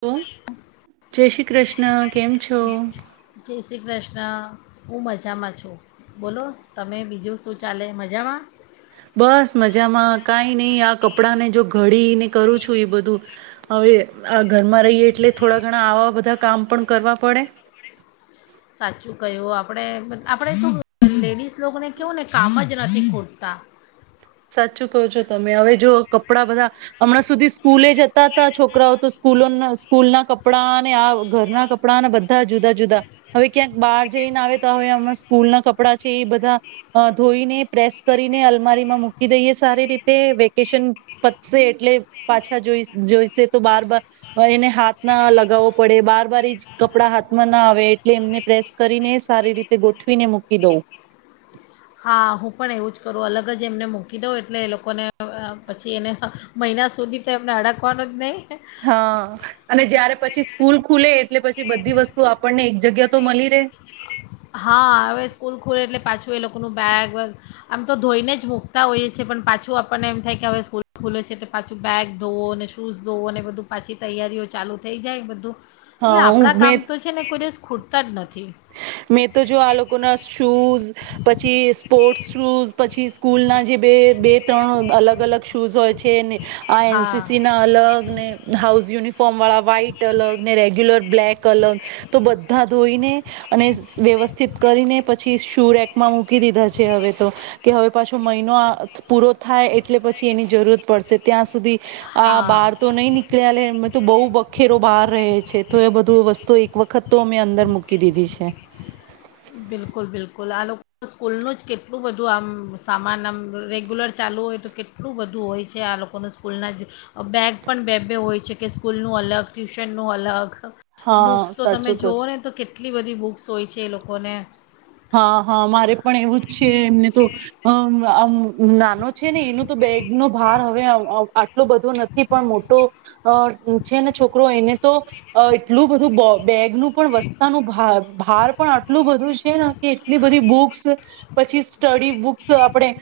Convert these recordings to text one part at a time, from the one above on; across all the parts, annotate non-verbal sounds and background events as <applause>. હ જય શ્રી કૃષ્ણ કેમ છો? જય શ્રી હું મજામાં છું, બોલો તમે બીજું શું ચાલે મજામાં? બસ મજામાં કાંઈ નહી આ કપડાંને જો ઘડીને કરું છું એ બધું, હવે આ ઘરમાં રહીએ એટલે થોડા ઘણા આવા બધા કામ પણ કરવા પડે. સાચું કયું આપડે આપણે શું લેડીસ લોકોને કેવું ને કામ જ નથી ખુટતા. સાચું કહો છો તમે હવે જો કપડા બધા, હમણાં સુધી સ્કૂલે જતા હતા છોકરાઓ તો સ્કૂલોના સ્કૂલ ના કપડા અને આ ઘરના કપડા અને બધા જુદા જુદા, હવે ક્યાંક બહાર જઈને આવે તો હવે હમણાં સ્કૂલ ના કપડાં છે એ બધા, ધોઈને પ્રેસ કરીને અલમારીમાં મુકી મૂકી દઈએ સારી રીતે વેકેશન પતશે એટલે પાછા જો જોઈશે તો બાર બાર, એને હાથ ના લગાવવો પડે બાર બાર એ કપડા હાથમાં ના આવે એટલે એમને પ્રેસ કરીને સારી રીતે ગોઠવીને મૂકી દઉં. હા હું પણ એવું જ કરું અલગ જ એમને મૂકી દઉં એટલે એ લોકોને પછી એને, મહિના સુધી તો એમને અડાકવાનો જ નહીં. હા અને જયારે પછી સ્કૂલ ખુલે એટલે પછી બધી વસ્તુ આપણને જગ્યા તો મળી રે. હા હવે સ્કૂલ ખુલે એટલે પાછું એ લોકોનું બેગ વગ, આમ તો ધોઈને જ મૂકતા હોઈએ છ છે પણ પાછું આપણને એમ થાય કે હવે સ્કૂલ ખુલે છે એટલે પાછું બેગ ધોવો અને શૂઝ ધોવો અને બધું પાછી તૈયારીઓ ચાલુ થઈ જાય બધું. એટલે હા હું આપણા કામ મેં તો છે ને કરી ખોટ ત જ નથી. મેં તો જો આ લોકો ના શૂઝ, પછી સ્પોર્ટસ શૂઝ પછી સ્કૂલ ના જે બે બે ત્રણ અલગ અલગ શૂઝ હોય છેને આ એન હા સી સી ના અલગ ને હાઉસ યુનિફોર્મ વાળા વ્હાઈટ અલગ ને રેગ્યુલર બ્લેક અલગ, તો બધા ધોઈને અને વ્યવસ્થિત કરીને પછી શુંરકમાં મૂકી દધા છે હવે તો કે હવે પાછો મહિનો પૂરો થાય એટલે પછી એની જરૂરત પડશે ત્યાં સુધી આ હા બહાર તો નહી નીકળ્યા બહુ બખેરો બહાર રહે છે તો એ બધું વસ્તુ એક વખત તો અમે અંદર મૂકી કે દીદી છે બિલકુલ બિલકુલ આ લોકો સ્કૂલનું જ કેટલું બધું આમ સામાન આમ રેગ્યુલર ચાલુ હોય તો કેટલું બધું હોય છે આ લોકોનું સ્કૂલના જ બેગ પણ બે બે હોય છે કે સ્કૂલનું અલગ ટ્યુશનનું અલગ હા બુક્સ તો તમે સાચું કહો જોઓ છો. ને તો કેટલી બધી બુક્સ હોય છે એ લોકો કોને હા હા મારે પણ એવું જ છે એમને તો નાનો છે ને એનો તો બેગનો ભાર હવે આટલો બધો નથી પણ મોટો છે ને છોકરો એને તો એટલું બધું. બેગનું પણ વસ્તાનું ભાર પણ આટલું બધું જ. <inaudible> કે એટલી બધી બુક્સ પછી સ્ટડી બુક્સ આપણેે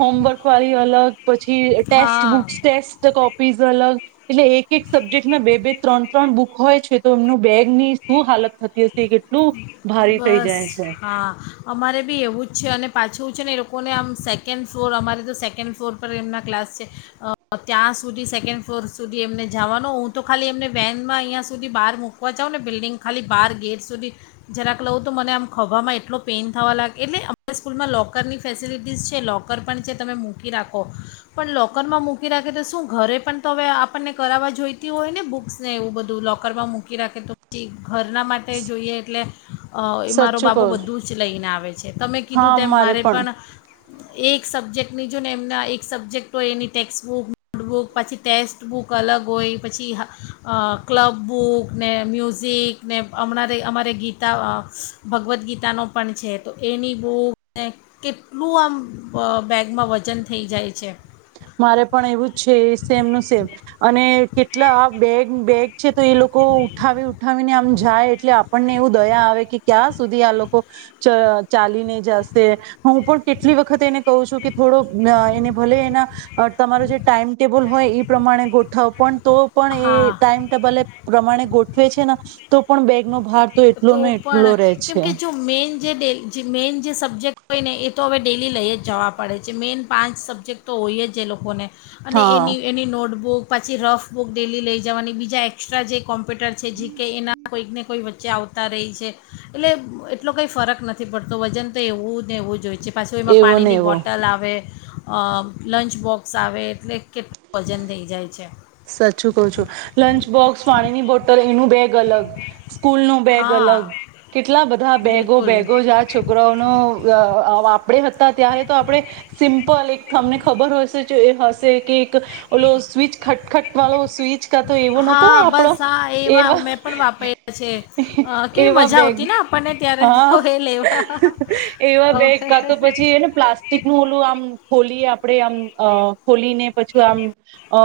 હોમવર્ક વાળી અલગ. પછી ટેસ્ટ હા બુક્ ટેસ્ટ કોપી. પીઝ અલગ. એટલે એક એક સબ્જેક્ટમાં બે બે ત્રણ ત્રણ બુક. હોય છે તો એમનું બેગ ની શું હાલત... થતી હશે, કેટલું ભારી થઈ બસ જાય છે. હા અમારે બી એવું જ છે અને પાછું છે ને એ લોકોને આમ સેકન્ડ ફ્લોર અમારે તો સેકન્ડ ફ્લોર પર એમના ક્લાસ છે, ત્યાં સુધી સેકન્ડ ફ્લોર સુધી એમને જવાનો હું તો ખાલી એમને વેનમાં અહીંયા સુધી બહાર મૂકવા જાઉં ને બિલ્ડિંગ ખાલી બહાર. ગેટ સુધી જરાક લઉં તો મને આમ ખવામાં એટલો પેઇન થવા લાગે, એટલે અમારા સ્કૂલમાં લોકરની ફેસિલિટીઝ છે, લોકર પણ છે, તમે મૂકી રાખો પણ લોકરમાં મૂકી રાખે તો શું ઘરે પણ તો હવે આપણને કરાવવા જોઈતી હોય ને બુક્સને એવું બધું લોકરમાં મૂકી રાખે તો પછી ઘરના. તે જોઈએ એટલે એ મારો સાચું કહો બાબો બધું જ લઈને આવે છે, તમે કીધું તેમ મારે પણ... એક સબ્જેક્ટની જો ને એમના એક સબ્જેક્ટ હોય, એની ટેક્સબુક નોટબુક પછી ટેસ્ટ બુક અલગ હોય, પછી અ ક્લબ બુક ને મ્યુઝિક ને... અમરે અમારે ગીતા ભગવદ્ ગીતાનો પણ છે, તો એની બુકને કેટલું આમ બેગમાં વજન થઈ જાય છે. મારે પણ એવું જ છે સેમનું સેમ અને કેટલા બેગ બેગ. છે તો એ લોકો ઉઠાવી ઉઠાવીને આમ... જાય એટલે આપણને એવું દયા આવે કે ક્યાં સુધી આ લોકો ચ ચાલીને જશે, હું પણ કેટલી વખત એને કહું છું કે થોડોક એને ભલે એના. તમારો જે ટાઈમ ટેબલ હોય એ પ્રમાણે ગોઠવ પણ... તો પણ એ હા ટાઈમ ટેબલ પ્રમાણે ગોત એ છેને તો પણ બેગ... નો ભાર તો એટલો ને એટલો રે પણ કેમ છે. કે જો મેન જે ડે જે મેન જે સબ્જેક્ટ હોય ને એ તો હવે ડેલી લઈ જવા પડે છે, મેઈન પાંચ સબ્જેક્ટ તો હોય જ એ લોકોને... અને હા એની એની નોટબુક... પાછી રફ બુક ડેલી લઈ જવાની, બીજા એક્સ્ટ્રા જે... કોમ્પ્યુટર છે જીકે એના... કોઈકને કોઈ વ ચ્ચે આવતા રેય છે, એટલે એટલો કંઈ ફરક નથી પડતો, વજન તો એવું જ ને એવું જોઈ. હજી પાછું એમાં એવો ને પાણીની એવો બોટલ આવે. અ લંચ બોક્સ આવે એટલે કેટલું વજન થઈ જાય છે. સાચું કહ છું લંચ બોક્સ પાણીની બોટલ એનું બેગ... અલગ સ્કૂલ નું બેગ અલગ, હા કેટલા બધા બેગો બિલકુલ બેગો જ આ છોકરાઓને અ વાપરે... ત્યારે તો આપણે સિમ્પલ એક તમને ખબર હશે જે એ હશે કે... ઓલો સ્વિચ... ખટખટ વાળો સ્વીચ કાતો એવો નતો હા આપડો, બસ હા એવા મેં પણ વાપર્યા છે અ, કેવી એવા મજા બેગ આવતી ને આપણને ત્યારે હા તો એ લેવા એવા બેગ હવે- કાતો પછી એને પ્લાસ્ટિક નું ઓલું આમ ખોલીએ... આપડે આમ અ ખોલીને... પછું આમ.. અ...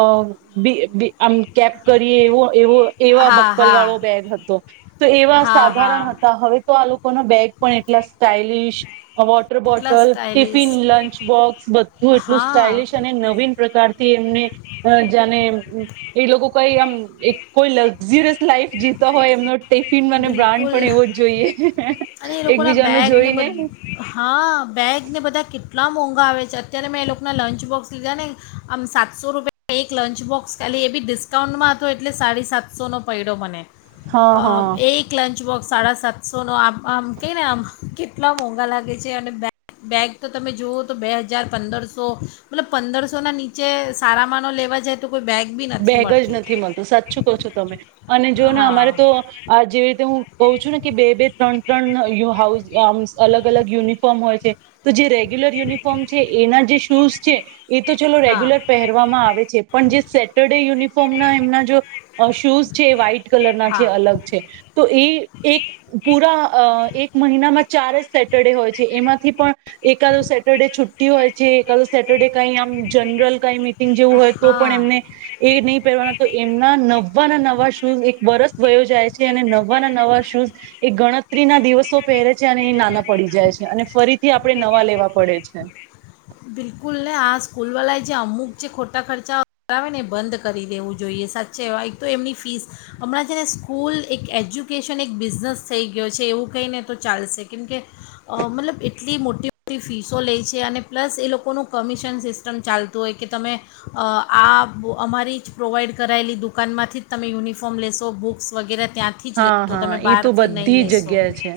બી બી... આમ કેપ કરીએ એવો એવો એવા હા બક્કલ હા વાળો બેગ હતો, તો એવા હા હા સાધારણ હતા હવે તો આ લોકોના બેગ પણ એટલા સ્ટાઇલિશ... વોટર એટલા bottle, stylish tiffin, lunch box બધું એટલું હા સ્ટાઈલશ અને નવીન પ્રકારથી એમને... અને એ લોકો કઈ આમ એક કોઈ લક્ઝરીયસ લાઈફ જીતો હોય એમનો ટીફ... બિલકુલ અને એ લોકો ના એકબીજાનું બેગને બ જોઈને હા બેગને બધા કેટલા એટલા મોંઘા આવે છે અત્યારે મેં એ લોકોના લંચ બોક્સ લીધા ને આમ સાતસો રૂપિયા એક લંચ બોક્સ ખાલી એ બી ડિસ્કાઉન્ટમાં હતો એટલે સાડી સાતસોનો પડ્યો મને હા અ હા એક લંચ બોક્સ સાડા સાતસોનો આ આમ કને આમ કેટલા મોંઘા લાગે છે અને બેગ તો તમે જુવઓ તો બે હજાર પંદરસો મતલબ પંદરસોના નીચે સારા માનો લેવા જાય તો કોઈ બેગ બી નથી બેગ જ મળતી નથી મળતું સાચચું કહો છો તમે અને જો ને હા અમારે તો આ જેવી હું ક છું ને કે બે ત્રણ ત્રણઉ અલગ અલગ યુનિફોર્મ હોય છે તો જે ર ર્યુલર યુનિફોર્મ છે એના જે સૂઝ છે એ તો ચલો હા રેગ્યુલર પહેરવામાં આવે છે પણ જે સેટ રડે યુનિફોર્મ ના એમના શૂઝ છે વ્હાઈટ કલર ના છે હા અલગ છે તો એ એક પૂરા એક મહિનામાં ચાર જ સેટરડે હોય છે એમાંથી પણ એકાદો સેટરડે છુટ્ટી હોય છે એકાદ સેટરડે કઈ આમ જનરલ કઈ મી જેવું હોય તો પણ હા એમને નહીં પહેરવાના તો એમના નવા ના નવા શૂઝ એક વર્ષ વયો જાય છે અને નવા ના નવા શૂઝ એ ગણત ત્રી ના દિવસો પહેરે છે અને એ નાના પડી જાય છે અને ફરીથી આપડણે નવા લેવા પડે છે બિલકુલ ને આ સ્કૂલવાળાએ જે અમુક જે ખોટા ખર્ચા કરાવે ને એ બંધ કરી દેવું જોઈએ સાચે એ એક તો એમની ફીસ હમણાં છે ને સ્કૂલ એક એજ્યુકેશન એક બિઝનેસ થઈ ગયો છે એવું કઈને તો ચાલશે કેમકે મતલબ એટલી મોટી મોટી ફીસો લે છે અને પ્લસ એ લોકોનું કમિશન સિસ્ટમ ચાલતું હોય કે તમે આ અમારી જ પ્રોવાઈડ કરાયેલી દુકાનમાંથી જ તમે યુનિફોર્મ લેશો બુક્સ વગેરે ત્યાંથી જ હા લેશો હા તમે એ તો બહારથી નહીં બધી લેશો જગ્યા છે.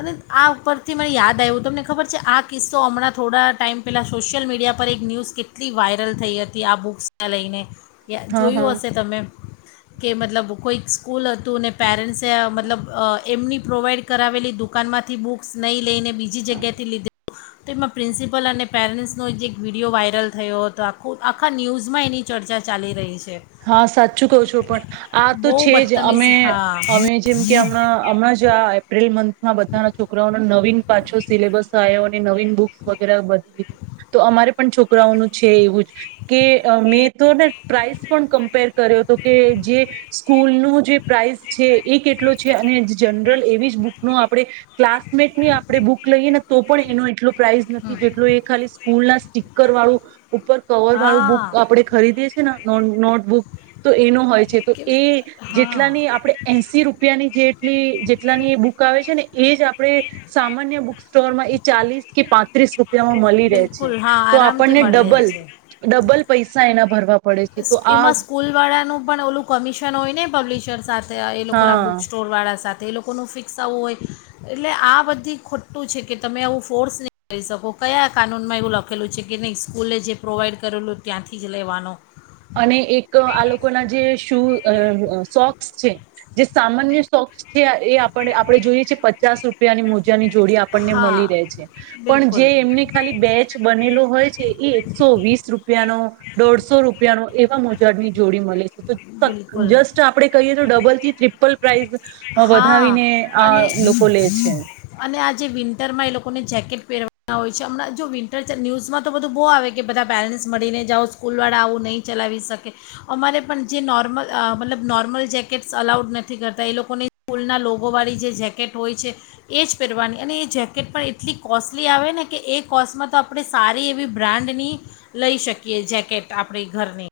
અને આ ઉપરથી મને યાદ આવ્યું તમને ખબર છે આ કિસ્સો હમણાં થોડા ટાઈમ પહેલાં સોશિયલ મીડિયા પર એક ન્યૂઝ કેટલી વાયરલ થઈ હતી આ બુક્સને લઈને. યા હા જોયું હા હશે તમે. કે મતલબ કોઈ સ્કૂલ તું ને પેરન્ટ્સસે મતલબ એમની પ્રોવાઈડ કરાવેલી દુકાનમાંથી બુક્સ નહી લઈને બીજી જગ્યાથી લીધે તોમાં પ્રિન્સિપલ અને પેરેન્ટ્સનો જ એક વિડીિયો વાયરલ થયો હતો આખો આખા ન્યૂઝમાં એની ચર્ચા ચાલી રહી છે. હા સાચું કહ છું પણ, આ તો બહુ છે જ અમે બદતમીઝ હા અમે જેમ કે હમણાં હમણાં જ આ એપ્રિલ મંથ માં બધા ના છોકરાઓો નવીન પાછો સિલેબસ આવે બી, તો અમારે પણ છોકરાઓનું છે, એવું જ કે મેં તો પ્રઇસ કમ્પેર કર્યો તો કે, જે સ્કૂલ ન જે પ્રાઇસ છે એ કેટલો છે અને જનરલ એવી જ બુક નો આપણે, ક્લાસમેટની આપણે બુક લઈએ ને તો પણ એનો એટલો પ્રાાઈઝ નથી હમ. જેટલો એ ખાલી સ્કૂલ ના સીકર વાળું ઉપર કવર વાળું હા બુક આપડે ખરીદી <inaudible> નો નોટબુક તો એનો હોય છે તો એ હા જેટલાની આપણે એશ રૂપિયાની જે જેટ જેટલાની એ બુક આવે છે ને એ જ આપણે સામાન્ય બુક સ્ટોર માં એ ચાલીસ કે પાંત્રીસ રૂ મળી રહે છે બિલકુલ હા તો આરામથી આપણને મળી રહે ડબલ છે ડબલ પૈસા એના ભરવા પડે છે તો આ એમાં સ્કૂલવાળાનું પણ ઓલું કમિશન હોય ને પબ્લિશરસ એ લોકો ના હા બુક સ્ટોર વાળા સાથે તે એ લોકોનું ફિક્સ આવવું હોય એટલે આ બધી ખોટું છે કે તમે આવું ફોર્સ નહીં કરી શકો કયા કાનૂનમાં એવું લખેલું છે કે નહીં સ્કૂલે જે પ્રોવાઈડ કરેલું ત્યાંથી જ લેવાનો અને એક આ લોકો ના જે શુંઅ અ શોક જે સામાન્ય સોકસ છે એ આપ આપણે જોઈએ છે પચાસ રૂપિયાની મોજ ની જોડી આપણને હા મળી રહે છે પણ જે બિલકુલ એમને ખાલી બેચ બનેલો હોય છે એ એકસો વીસ રૂપિયાનોદોઢસો રૂપ એવા મોજાડની જોડી મળે છે ટો ફક બિલકુલ જસ્ટ આપણે કહી તો ડબલ થી ટ્રિપલ પ્રાઈઝ અ હા વધાવીને આ અને લોકો લે છે અને આ જે વિન્ટરમાં એ લોકોને જેકેટ પહેરવાના હોય છે હમણાં જો વિન્ટર ન્યૂઝમાં તો બધું બહુ આવે કે બધા પેરેન્ટ્સ મળીને જાઓ સ્કૂલવાળા આવું નહીં ચલાવી શકે અમારે પણ જે નોર્મલ અ મતલબ નોર્મલ જેકેટ્સ અલાઉડ નથી કરતા એ લોકોની સ્કૂલના લોગોવાળી જે જેકેટ હોય છે એ જ પહેરવાની અને એ જેકેટ પણ એટલી કોસ્ટલી આવે ને કે એ કોસ્ટમાં તો આપણે સારી એવી બ્રાન્ડની લઈ શકીએ જેકેટ આપણી ઘરની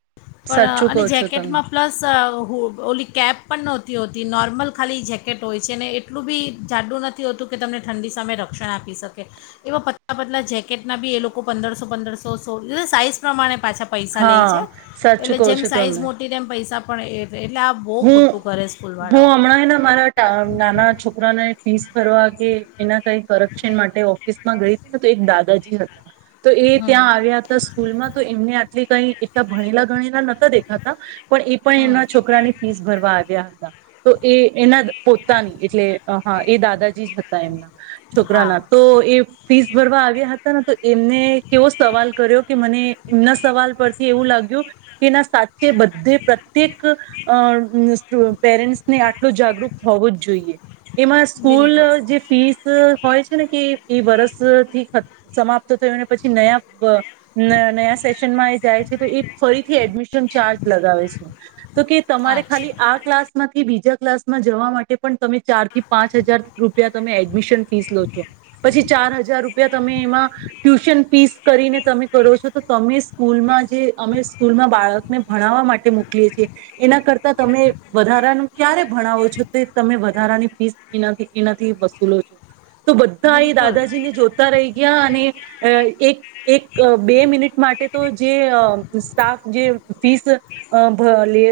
સાચુંકો છું કિકેટમાં પ્લસ ઘો ઓલી કેપ પણ નહોતી હોતી નોર્મલ ખાલી જેકેટ હોય છે ને એટલું બી જાડું નથી હોતું કે તમને ઠંડી સામે રક્ષણ આપી શકે એવા પતલા પતલાં જેકેટના બી એ લોકો પંદરસો પંદરસો સો એ સાઈઝ પ્રમાણે પાછા પૈસા લે હા છે સાચું એટલે કહો જેમ છો સાઈઝ તમે મોટી પૈસા પણ એ હું હું હમણાંને મારા નાના છોકરાને ફીસ ભરવા ગે એના કઈ કરકશન માટે ઓફિસમાં ગઈ હતી ને તો એક દાદાજી હતા તો એ હમ ત્યાં આવ્યા હતા સ્કૂલમાં તો એમને આટલી કઈ એ એટલા ભણીલા ગ ગળેલા દેખાતા પણ એ પણ હમ એમના છોકરાની <unintelligible> આવિયા હતા તો એ એના પોતાની એટલે હા એ દાદાજી જ હતા એમના હા છોકરાના તો એ ફીસ ભરવા આવ્યા હતા ને તો એમને કેવો સવાલ કર્યો કે મને એમના સવાલ પરથી એવું લાગ્યું કે એના સા કે બધે પ્રત્યેક <unintelligible> પેરેન્ટ્સ ને આટલો જાગૃત હોવું જ જોઈએ. એમાં સ્કૂલ બિલકુલ જે ફીસ હોય છે ને કે એ વરષ થી સમાપ્ત થયું પછી નયા નયા સેશનમાં એ જાય છે તો એ ફરીથી એડમિશન ચાર્જ લગાવે છે, તો કે તમારે ખાલી અચ્છા આ ક્લાસ માંથી બીજા ક્લાસ માં જવા માટે પણ તમે ચાર થી પાંચ હજાર રૂપિયા તમે એડમિશન ફીસ લો છો, પછી ચાર હજાર રૂપિયા તમે એમાં, ટ્યુશન ફીસ કરીને તમે કરો છો તો તમે સ્કૂલમાં જે અમે સ્કૂલમાં બાળક આપને ભણાવવા માટે મોકલીએ છીએ. એના કરતા તમે વધારાનું ક્યારે ભણાવો છો તે તમે વધારાની ફીસ એનાથી એનાથી વસૂલો છો. તો બધા એ બિલકુલ દાદાજીને જોતા રહી ગયા અને, એક એક બે મિનિટ માટે તો જે સ્ટાફ જે ફીસ.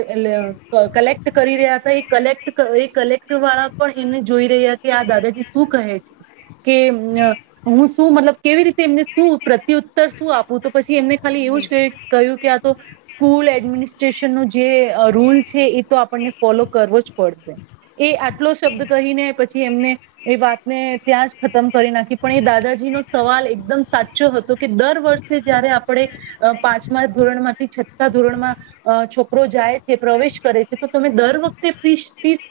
એ કલેક્ટ કરી રહ્યા હતા એ કલેક્ટ એ કલેક્ટ વાળા પણ એમને જોઈ રહ્યા કે આ દાદાજી શું કહે છે, કે હું શું મતલબ કેવી રીતે એમને શું પ્રત્યુત્તર શું આપું તો પછી એમને ખાલી એવું બિલકુલ કહ્યું કે આ તો, સ્કૂલ એડમિ સ્ટેશનનું જે રૂલ છે એ તો આપણને ફોલો કરવો જ પડશે, એ આટલો શબ્દ કહીને પછી એમને, એ વાતને ત્યાં જ ખતમ કરી નાખી પણ એ દાદાજીનો સવાલ એકદમ સાચો હતો કે દર વર્ષે જયારે આપણે, પાંચમા ધોરણમાંથી છ્ઠા ધોરણમાં, છોકરો જાય. પ્રવેશ કરે છે તો તમે દર વખતે ફીસ ફીસ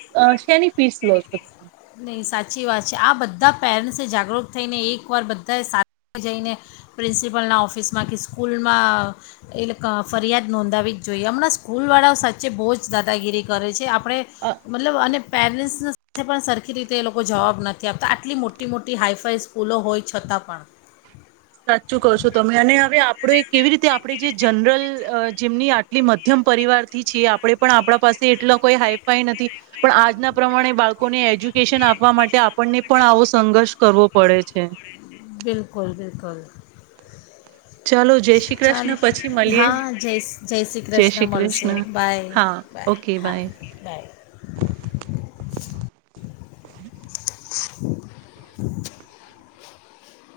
શેની ફીસ લો છો તમે. નહીં સાચી વાત છે, આ બધા પેરેન્ટ્સ જાગૃત થઈને એકવાર બધાએ સાથે જઈને પ્રિન્સિપલના ઓફિસમાં કે સ્કૂલમાં એલે ક ફરિયાદ નોંધાવી જોઈએ આમળા સ્કૂલ વાળાઓ સાચે બહુ જ દાદાગીરી કરે છે આપણે અ મતલબ અને પેરેન્ટ ના સાથે પણ આખી રીતે એ લોકો જવાબ નથી આપતા, આટલી મોટી મોટી હાઈફાઈ સ્કૂલો હોય છતાં પણ સાચું કશો તમે અને હવે આપણે કેવી રીતે આપણે જે જનરલ જેમની આટલી મધ્યમ પરિવારથી છીએ આપણે પણ આપણા પાસે એટલા કોઈ હાઈફાઈ નથી પણ આજના પ્રમાણે બાળકોને એજ્યુકેશન આપવા માટે આપણને પણ આવો સંઘર્ષ કરવો પડે છે. ધ્ય બિલકુલ બિલકુલ ચાલો જય શ્રી ચાલો, કૃષ્ણ પછી મળીએ હા, જય જય શ્રી કૃષ્ણ, મ મલશુ, બાય હા બાય ઓકે હા બાય બાય <inaudible>